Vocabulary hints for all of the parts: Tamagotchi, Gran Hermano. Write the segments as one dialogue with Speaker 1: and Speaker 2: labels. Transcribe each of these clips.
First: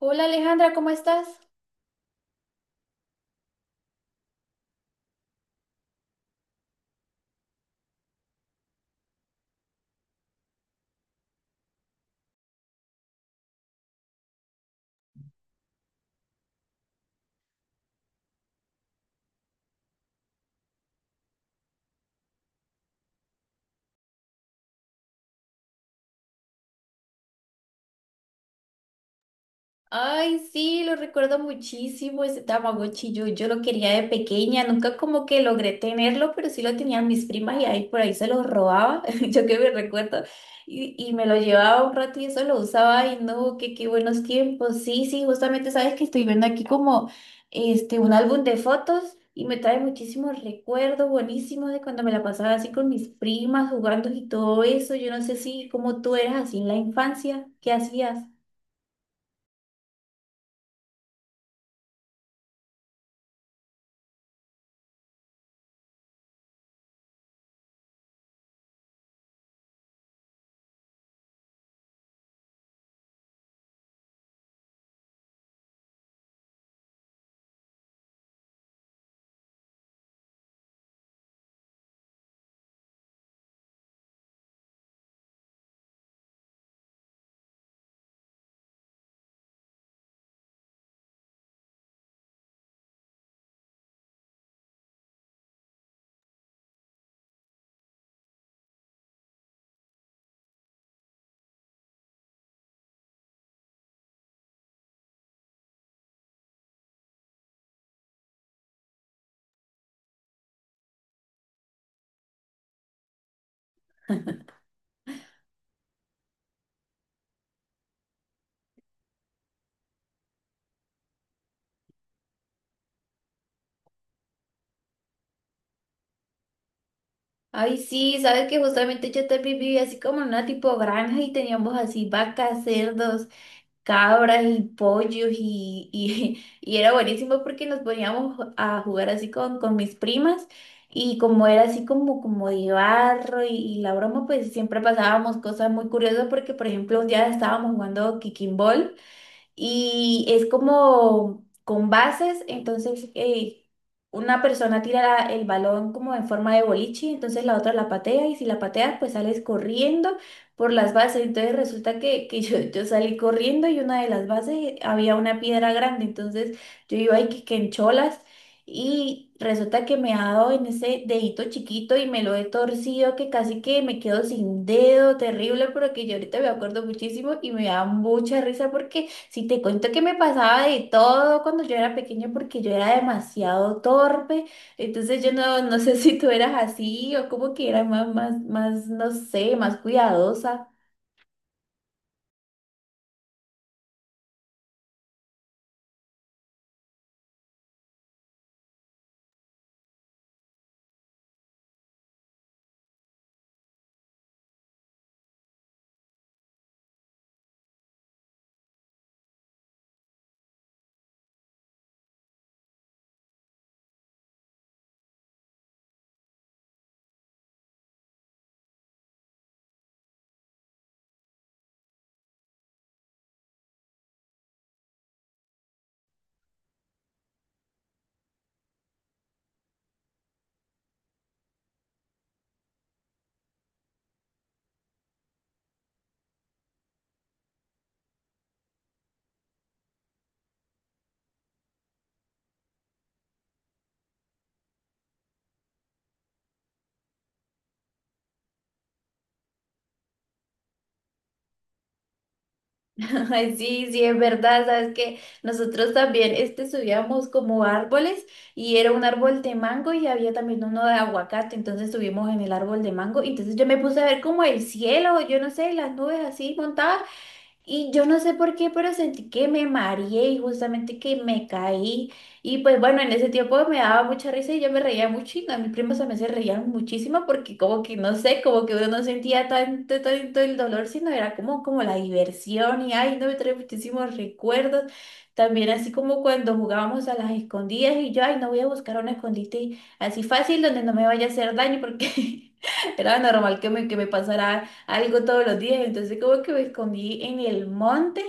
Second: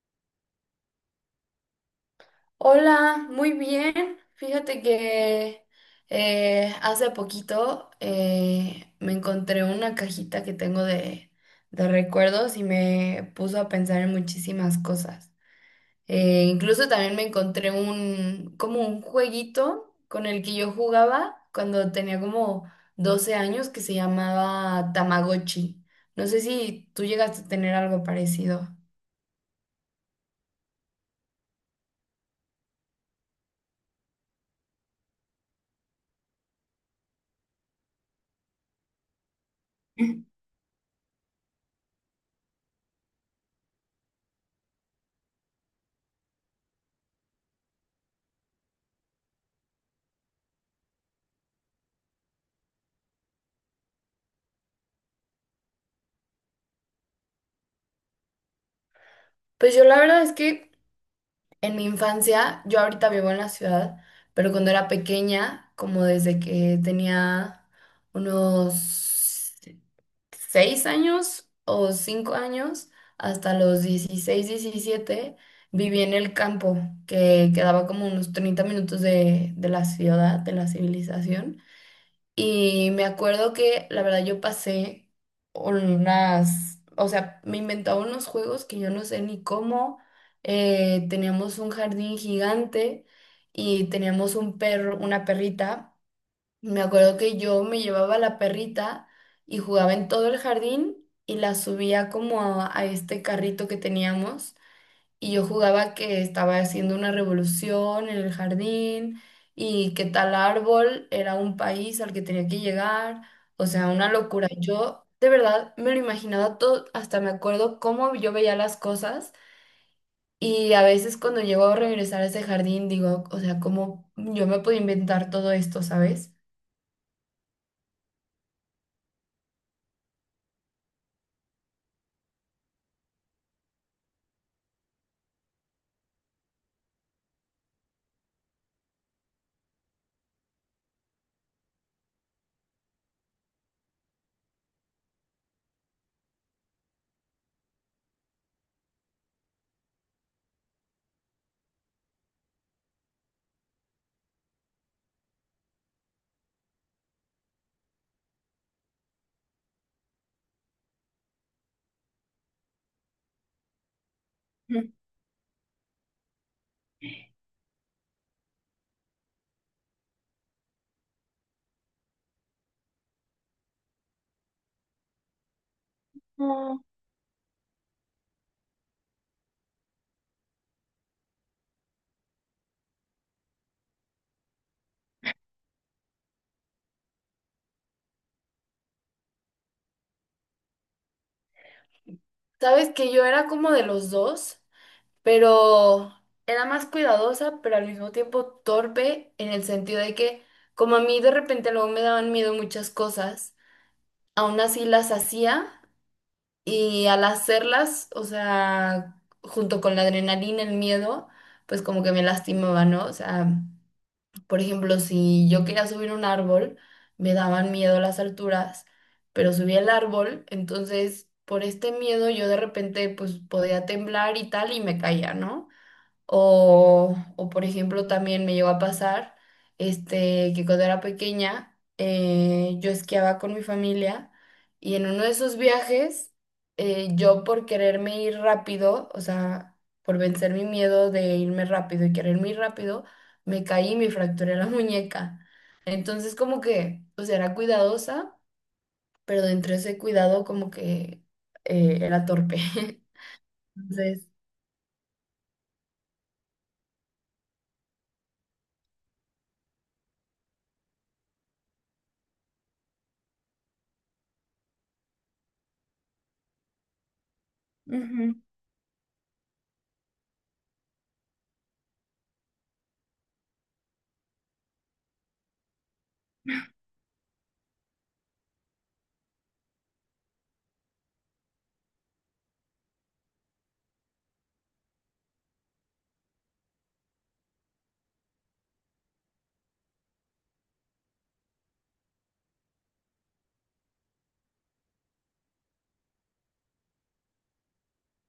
Speaker 1: Hola Alejandra, ¿cómo estás?
Speaker 2: Hola, muy bien. Fíjate que hace poquito me encontré una cajita que tengo de recuerdos y me puso a pensar en muchísimas cosas. Incluso también me encontré como un jueguito con el que yo jugaba cuando tenía como 12 años que se llamaba Tamagotchi. No sé si tú llegaste a tener algo parecido.
Speaker 1: Ay, sí, lo recuerdo muchísimo, ese Tamagotchi. Yo lo quería de pequeña, nunca como que logré tenerlo, pero sí lo tenían mis primas y ahí por ahí se lo robaba, yo que me recuerdo, y me lo llevaba un rato y eso lo usaba. Y no, qué buenos tiempos. Sí, sí, justamente sabes que estoy viendo aquí como este un álbum de fotos y me trae muchísimos recuerdos buenísimos de cuando me la pasaba así con mis primas jugando y todo eso. Yo no sé si como tú eras así en la infancia, ¿qué hacías?
Speaker 2: Pues yo la verdad es que en mi infancia, yo ahorita vivo en la ciudad, pero cuando era pequeña, como desde que tenía unos 6 años o 5 años, hasta los 16 17, viví en el campo, que quedaba como unos 30 minutos de, la ciudad, de la civilización. Y me acuerdo que la verdad yo pasé unas, o sea, me inventaba unos juegos que yo no sé ni cómo. Teníamos un jardín gigante y teníamos un perro, una perrita. Me acuerdo que yo me llevaba la perrita y jugaba en todo el jardín y la subía como a este carrito que teníamos. Y yo jugaba que estaba haciendo una revolución en el jardín y que tal árbol era un país al que tenía que llegar. O sea, una locura. Yo de verdad me lo imaginaba todo, hasta me acuerdo cómo yo veía las cosas. Y a veces cuando llego a regresar a ese jardín digo, o sea, cómo yo me puedo inventar todo esto, ¿sabes?
Speaker 1: Ay, sí, sabes que justamente yo también vivía así como en una tipo granja y teníamos así vacas, cerdos, cabras y pollos y era buenísimo porque nos poníamos a jugar así con mis primas y como era así como, como de barro y la broma, pues siempre pasábamos cosas muy curiosas porque, por ejemplo, un día estábamos jugando kicking ball y es como con bases, entonces una persona tira el balón como en forma de boliche, entonces la otra la patea y si la pateas pues sales corriendo por las bases, entonces resulta que yo salí corriendo y una de las bases había una piedra grande, entonces yo iba ahí que en cholas y resulta que me ha dado en ese dedito chiquito y me lo he torcido que casi que me quedo sin dedo, terrible, pero que yo ahorita me
Speaker 2: Ujú.
Speaker 1: acuerdo muchísimo y me da mucha risa porque si te cuento que me pasaba de todo cuando yo era pequeña porque yo era demasiado torpe, entonces yo no, no sé si tú eras así o como que era más, no sé, más cuidadosa.
Speaker 2: ¿Sabes que yo era como de los dos? Pero era más cuidadosa, pero al mismo tiempo torpe en el sentido de que como a mí de repente luego me daban miedo muchas cosas, aún así las hacía y al hacerlas, o sea, junto con la adrenalina, el miedo, pues como que me lastimaba, ¿no? O sea, por ejemplo, si yo quería subir un árbol, me daban miedo las alturas, pero subí el árbol, entonces… Por este miedo yo de repente pues podía temblar y tal y me caía, ¿no? O, por ejemplo, también me llegó a pasar que cuando era pequeña yo esquiaba con mi familia y en uno de esos viajes yo por quererme ir rápido, o sea, por vencer mi miedo de irme rápido y quererme ir rápido, me caí y me fracturé la muñeca. Entonces como que, o sea, era cuidadosa, pero dentro de ese cuidado como que era torpe.
Speaker 1: Ay, sí, sí, es
Speaker 2: Entonces…
Speaker 1: verdad, sabes que nosotros también subíamos como árboles y era un árbol de mango y había también uno de aguacate, entonces subimos en el árbol de mango, entonces yo me puse a ver como el cielo, yo no sé, las nubes así montadas. Y yo no
Speaker 2: Ujú.
Speaker 1: sé por qué, pero sentí que me mareé y justamente que me caí. Y pues bueno, en ese tiempo me daba mucha risa y yo me reía mucho y a mis primos también se reían muchísimo porque como que no sé, como que uno no sentía tanto, tanto el dolor, sino era como, como la diversión y ay, no me trae muchísimos recuerdos. También así como cuando jugábamos a las escondidas y yo, ay, no voy a buscar un escondite así fácil donde no me vaya a hacer daño porque era normal que me pasara algo todos los días. Entonces como que me escondí en el monte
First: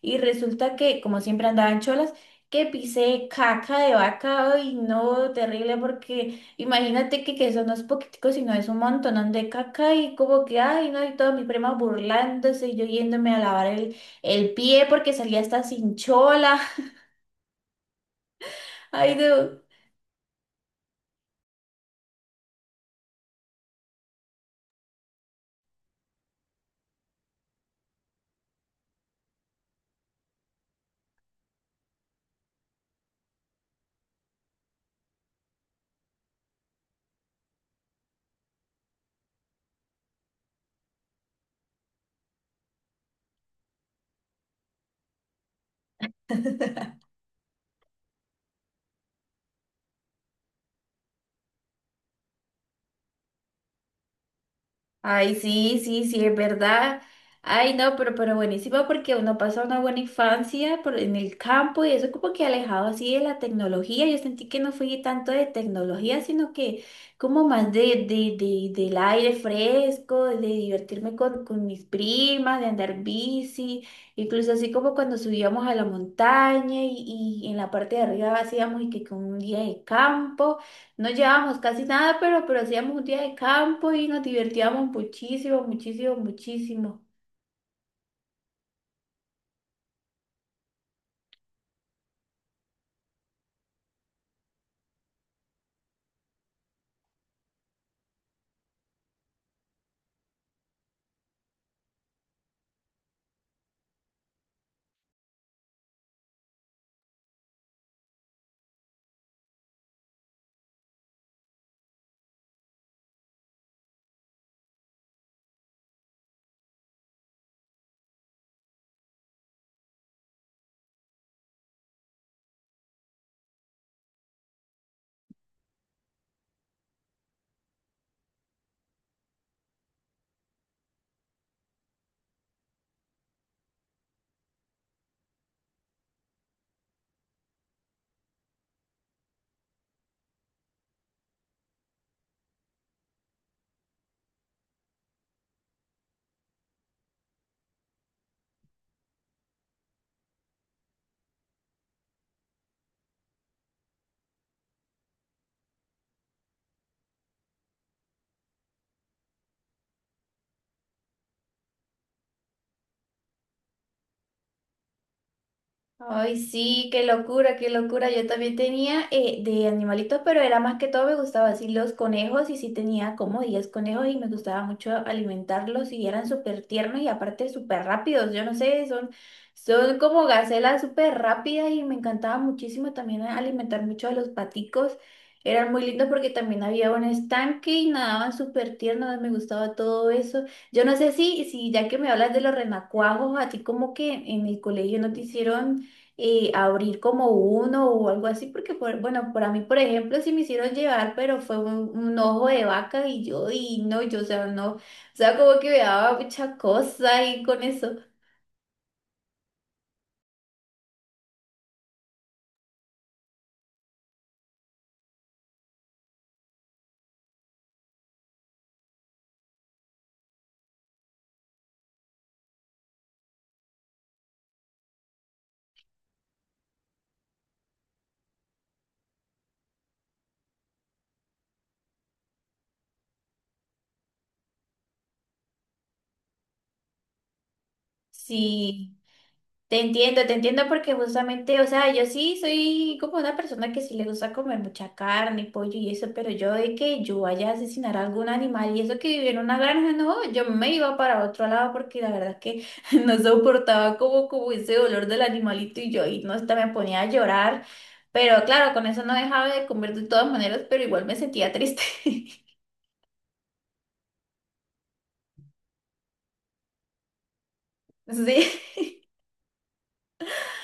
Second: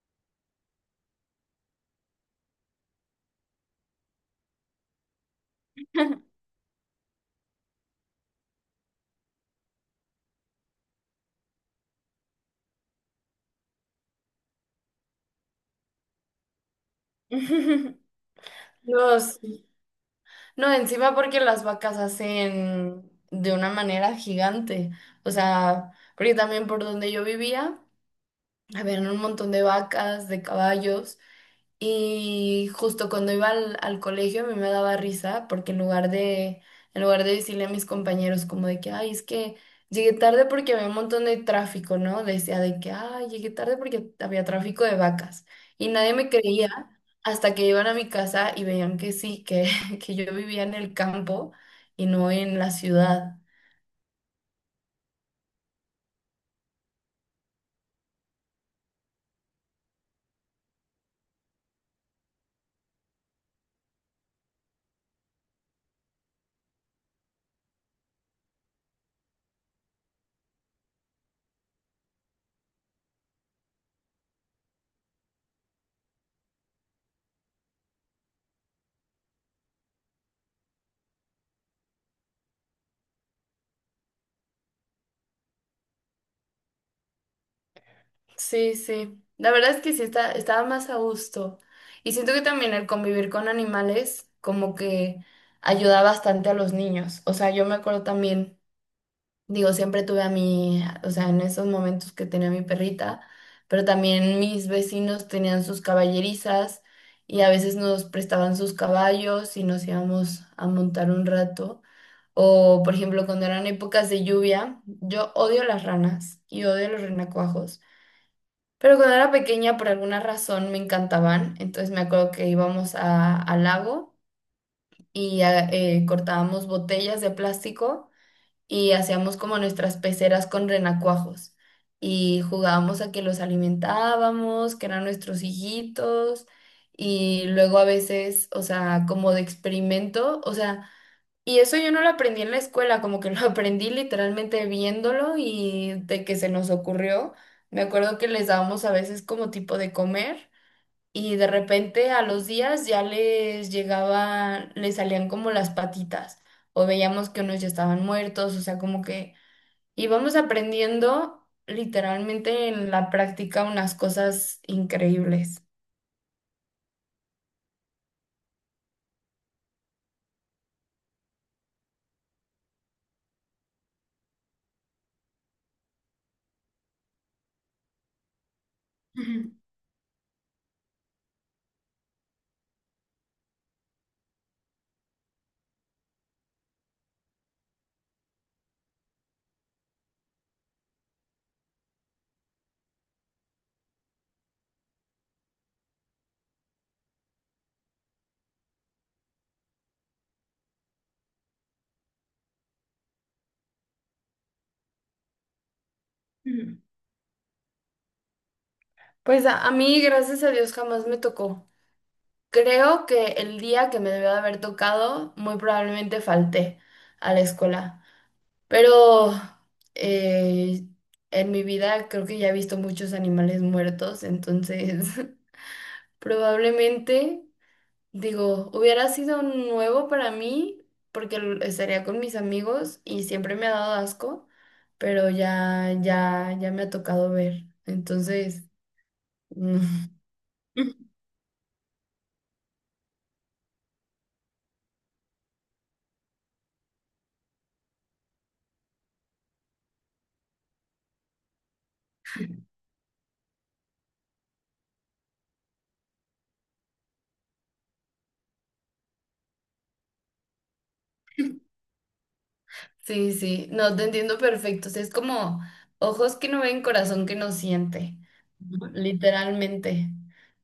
Speaker 1: y resulta que, como siempre andaba en cholas, que pisé caca de vaca y no, terrible porque imagínate que eso no es poquitico, sino es un montón de caca y como que, ay, no, y todos mis primas burlándose y yo yéndome a lavar el pie porque salía hasta sin chola. Ay,
Speaker 2: No,
Speaker 1: no.
Speaker 2: sí. No, encima porque las vacas hacen de una manera gigante. O sea, porque también por donde yo vivía, habían un montón de vacas, de caballos. Y justo cuando iba al colegio a mí me daba risa porque en lugar de decirle a mis compañeros como de que, ay, es que llegué tarde porque había un montón de tráfico, ¿no? Decía de que, ay, llegué tarde porque había tráfico de vacas. Y nadie me creía hasta que iban a mi casa y veían que sí, que, que yo vivía en el campo y no en la ciudad.
Speaker 1: Ay, sí, sí, sí, es verdad. Ay, no, pero buenísimo porque uno pasa una buena infancia por- en el campo y eso como que alejado así de la tecnología. Yo sentí que no fui tanto de tecnología, sino que como más del aire fresco, de divertirme con mis primas, de andar bici, incluso así como cuando subíamos a la montaña y en la parte de arriba hacíamos y que con un día de campo. No llevábamos casi nada, pero hacíamos un día de campo y nos divertíamos muchísimo, muchísimo, muchísimo.
Speaker 2: Sí, sí. La verdad es que sí estaba más a gusto. Y siento que también el convivir con animales como que ayuda bastante a los niños. O sea, yo me acuerdo también, digo, siempre tuve a mi, o sea, en esos momentos que tenía mi perrita, pero también mis vecinos tenían sus caballerizas y a veces nos prestaban sus caballos y nos íbamos a montar un rato. O, por ejemplo, cuando eran épocas de lluvia, yo odio las ranas y odio los renacuajos. Pero cuando era pequeña, por alguna razón, me encantaban. Entonces me acuerdo que íbamos al lago y cortábamos botellas de plástico y hacíamos como nuestras peceras con renacuajos. Y jugábamos a que los alimentábamos, que eran nuestros hijitos. Y luego a veces, o sea, como de experimento, o sea… Y eso yo no lo aprendí en la escuela, como que lo aprendí literalmente viéndolo y de que se nos ocurrió. Me acuerdo que les dábamos a veces como tipo de comer y de repente a los días ya les llegaban, les salían como las patitas o veíamos que unos ya estaban muertos, o sea, como que íbamos aprendiendo literalmente en la práctica unas cosas increíbles.
Speaker 1: Ay, sí, qué locura, qué locura. Yo también tenía de animalitos, pero era más que todo me gustaba así los conejos y sí tenía como 10 conejos y me gustaba mucho alimentarlos y eran súper tiernos y aparte súper rápidos. Yo no sé, son,
Speaker 2: Ujú,
Speaker 1: son como gacelas súper rápidas y me encantaba muchísimo también alimentar mucho a los paticos. Eran muy lindos porque también había un estanque y nadaban súper tiernos, me gustaba todo eso. Yo no sé si, si ya que me hablas de los renacuajos, a ti como que en el colegio no te hicieron y abrir como uno o algo así, porque por- bueno, para mí, por ejemplo, sí me hicieron llevar, pero fue un ojo de vaca y yo, y no, yo, o sea, no, o sea, como que me daba mucha
Speaker 2: ujú.
Speaker 1: cosa y con eso,
Speaker 2: Pues a mí, gracias a Dios, jamás me tocó. Creo que el día que me debió de haber tocado, muy probablemente falté a la escuela. Pero eh, en mi vida creo que ya he visto muchos animales muertos, entonces probablemente, digo, hubiera sido nuevo para mí porque estaría con mis amigos y siempre me ha dado asco, pero ya me ha tocado ver. Entonces,
Speaker 1: sí. Te entiendo porque justamente, o sea, yo sí soy como una persona que sí le gusta comer mucha carne, y pollo y eso, pero yo de que yo vaya a asesinar a algún animal y eso que vivía en una granja, no, yo me iba para otro lado porque la verdad que no soportaba como, como ese olor del animalito y yo ahí no hasta me ponía a llorar, pero claro, con eso no dejaba de comer de todas maneras, pero igual me sentía triste.
Speaker 2: sí, sí, no, te entiendo perfecto. O sea, es como ojos que no ven, corazón que no siente,
Speaker 1: Sí.
Speaker 2: ujú, literalmente.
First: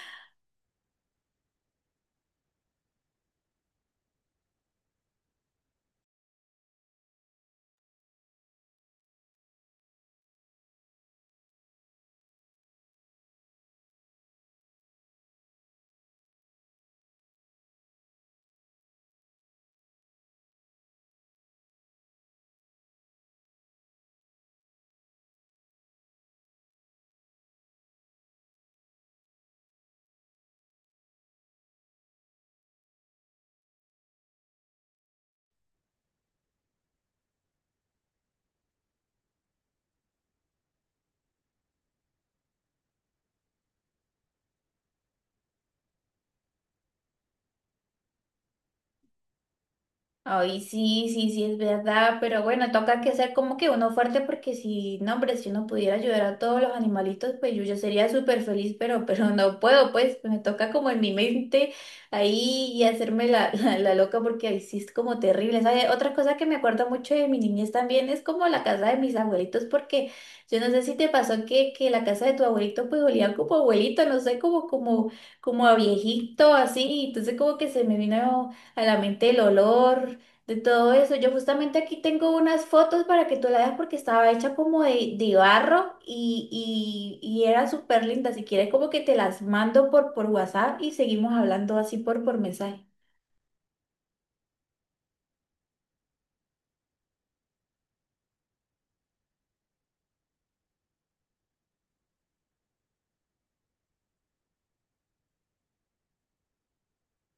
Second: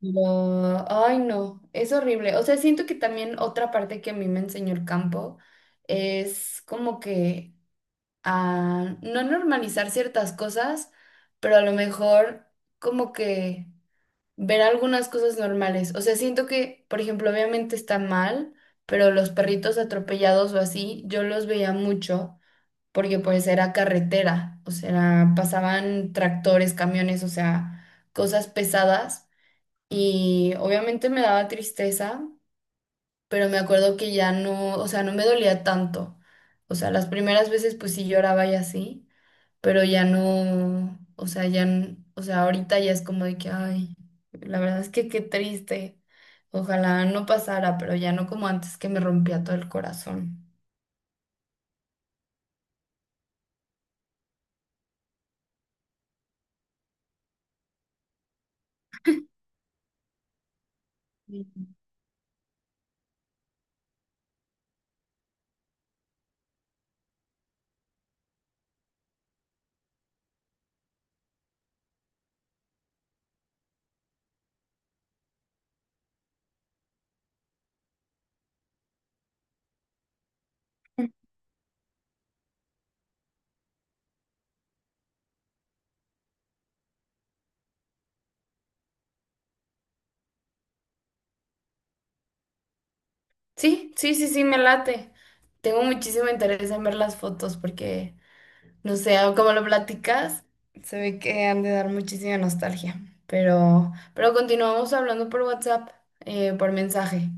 Speaker 2: Pero, ay, no, es horrible. O sea, siento que también otra parte que a mí me enseñó el campo es como que a no normalizar ciertas cosas, pero a lo mejor como que ver algunas cosas normales. O sea, siento que, por ejemplo, obviamente está mal, pero los perritos atropellados o así, yo los veía mucho porque pues era carretera, o sea, pasaban tractores, camiones, o sea, cosas pesadas y obviamente me daba tristeza, pero me acuerdo que ya no, o sea, no me dolía tanto. O sea, las primeras veces pues sí lloraba y así, pero ya no, o sea, ya, o sea, ahorita ya es como de que, ay, la verdad es que qué triste. Ojalá no pasara, pero ya no como antes que me rompía todo el corazón.
Speaker 1: Ay, sí, sí, sí, es verdad, pero bueno, toca que ser como que uno fuerte porque si, no, hombre, si uno pudiera ayudar a todos los animalitos, pues yo ya sería súper feliz, pero, pero no puedo, pues me toca como en mi mente ahí y hacerme la loca porque ahí sí es como terrible, ¿sabes? Otra cosa que me acuerdo mucho de mi niñez también es como la casa de mis abuelitos, porque yo no sé si te pasó que la casa de tu abuelito pues olía como abuelito, no sé, como, como a viejito, así, entonces como que se me vino a la mente el olor, de todo eso. Yo justamente aquí tengo unas fotos para que tú la veas porque estaba hecha como de barro y era súper linda. Si quieres como que te las mando por WhatsApp y seguimos hablando así por mensaje.
Speaker 2: Sí, sí, sí, sí, me late. Tengo muchísimo interés en ver las fotos porque, no sé, como lo platicas, se ve que han de dar muchísima nostalgia. Pero continuamos hablando por WhatsApp, por mensaje.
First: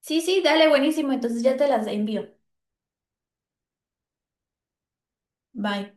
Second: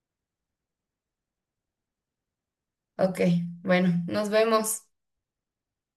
Speaker 1: Sí, sí, dale, buenísimo. Entonces ya te las envío.
Speaker 2: Ok, bueno, nos vemos.
Speaker 1: Bye.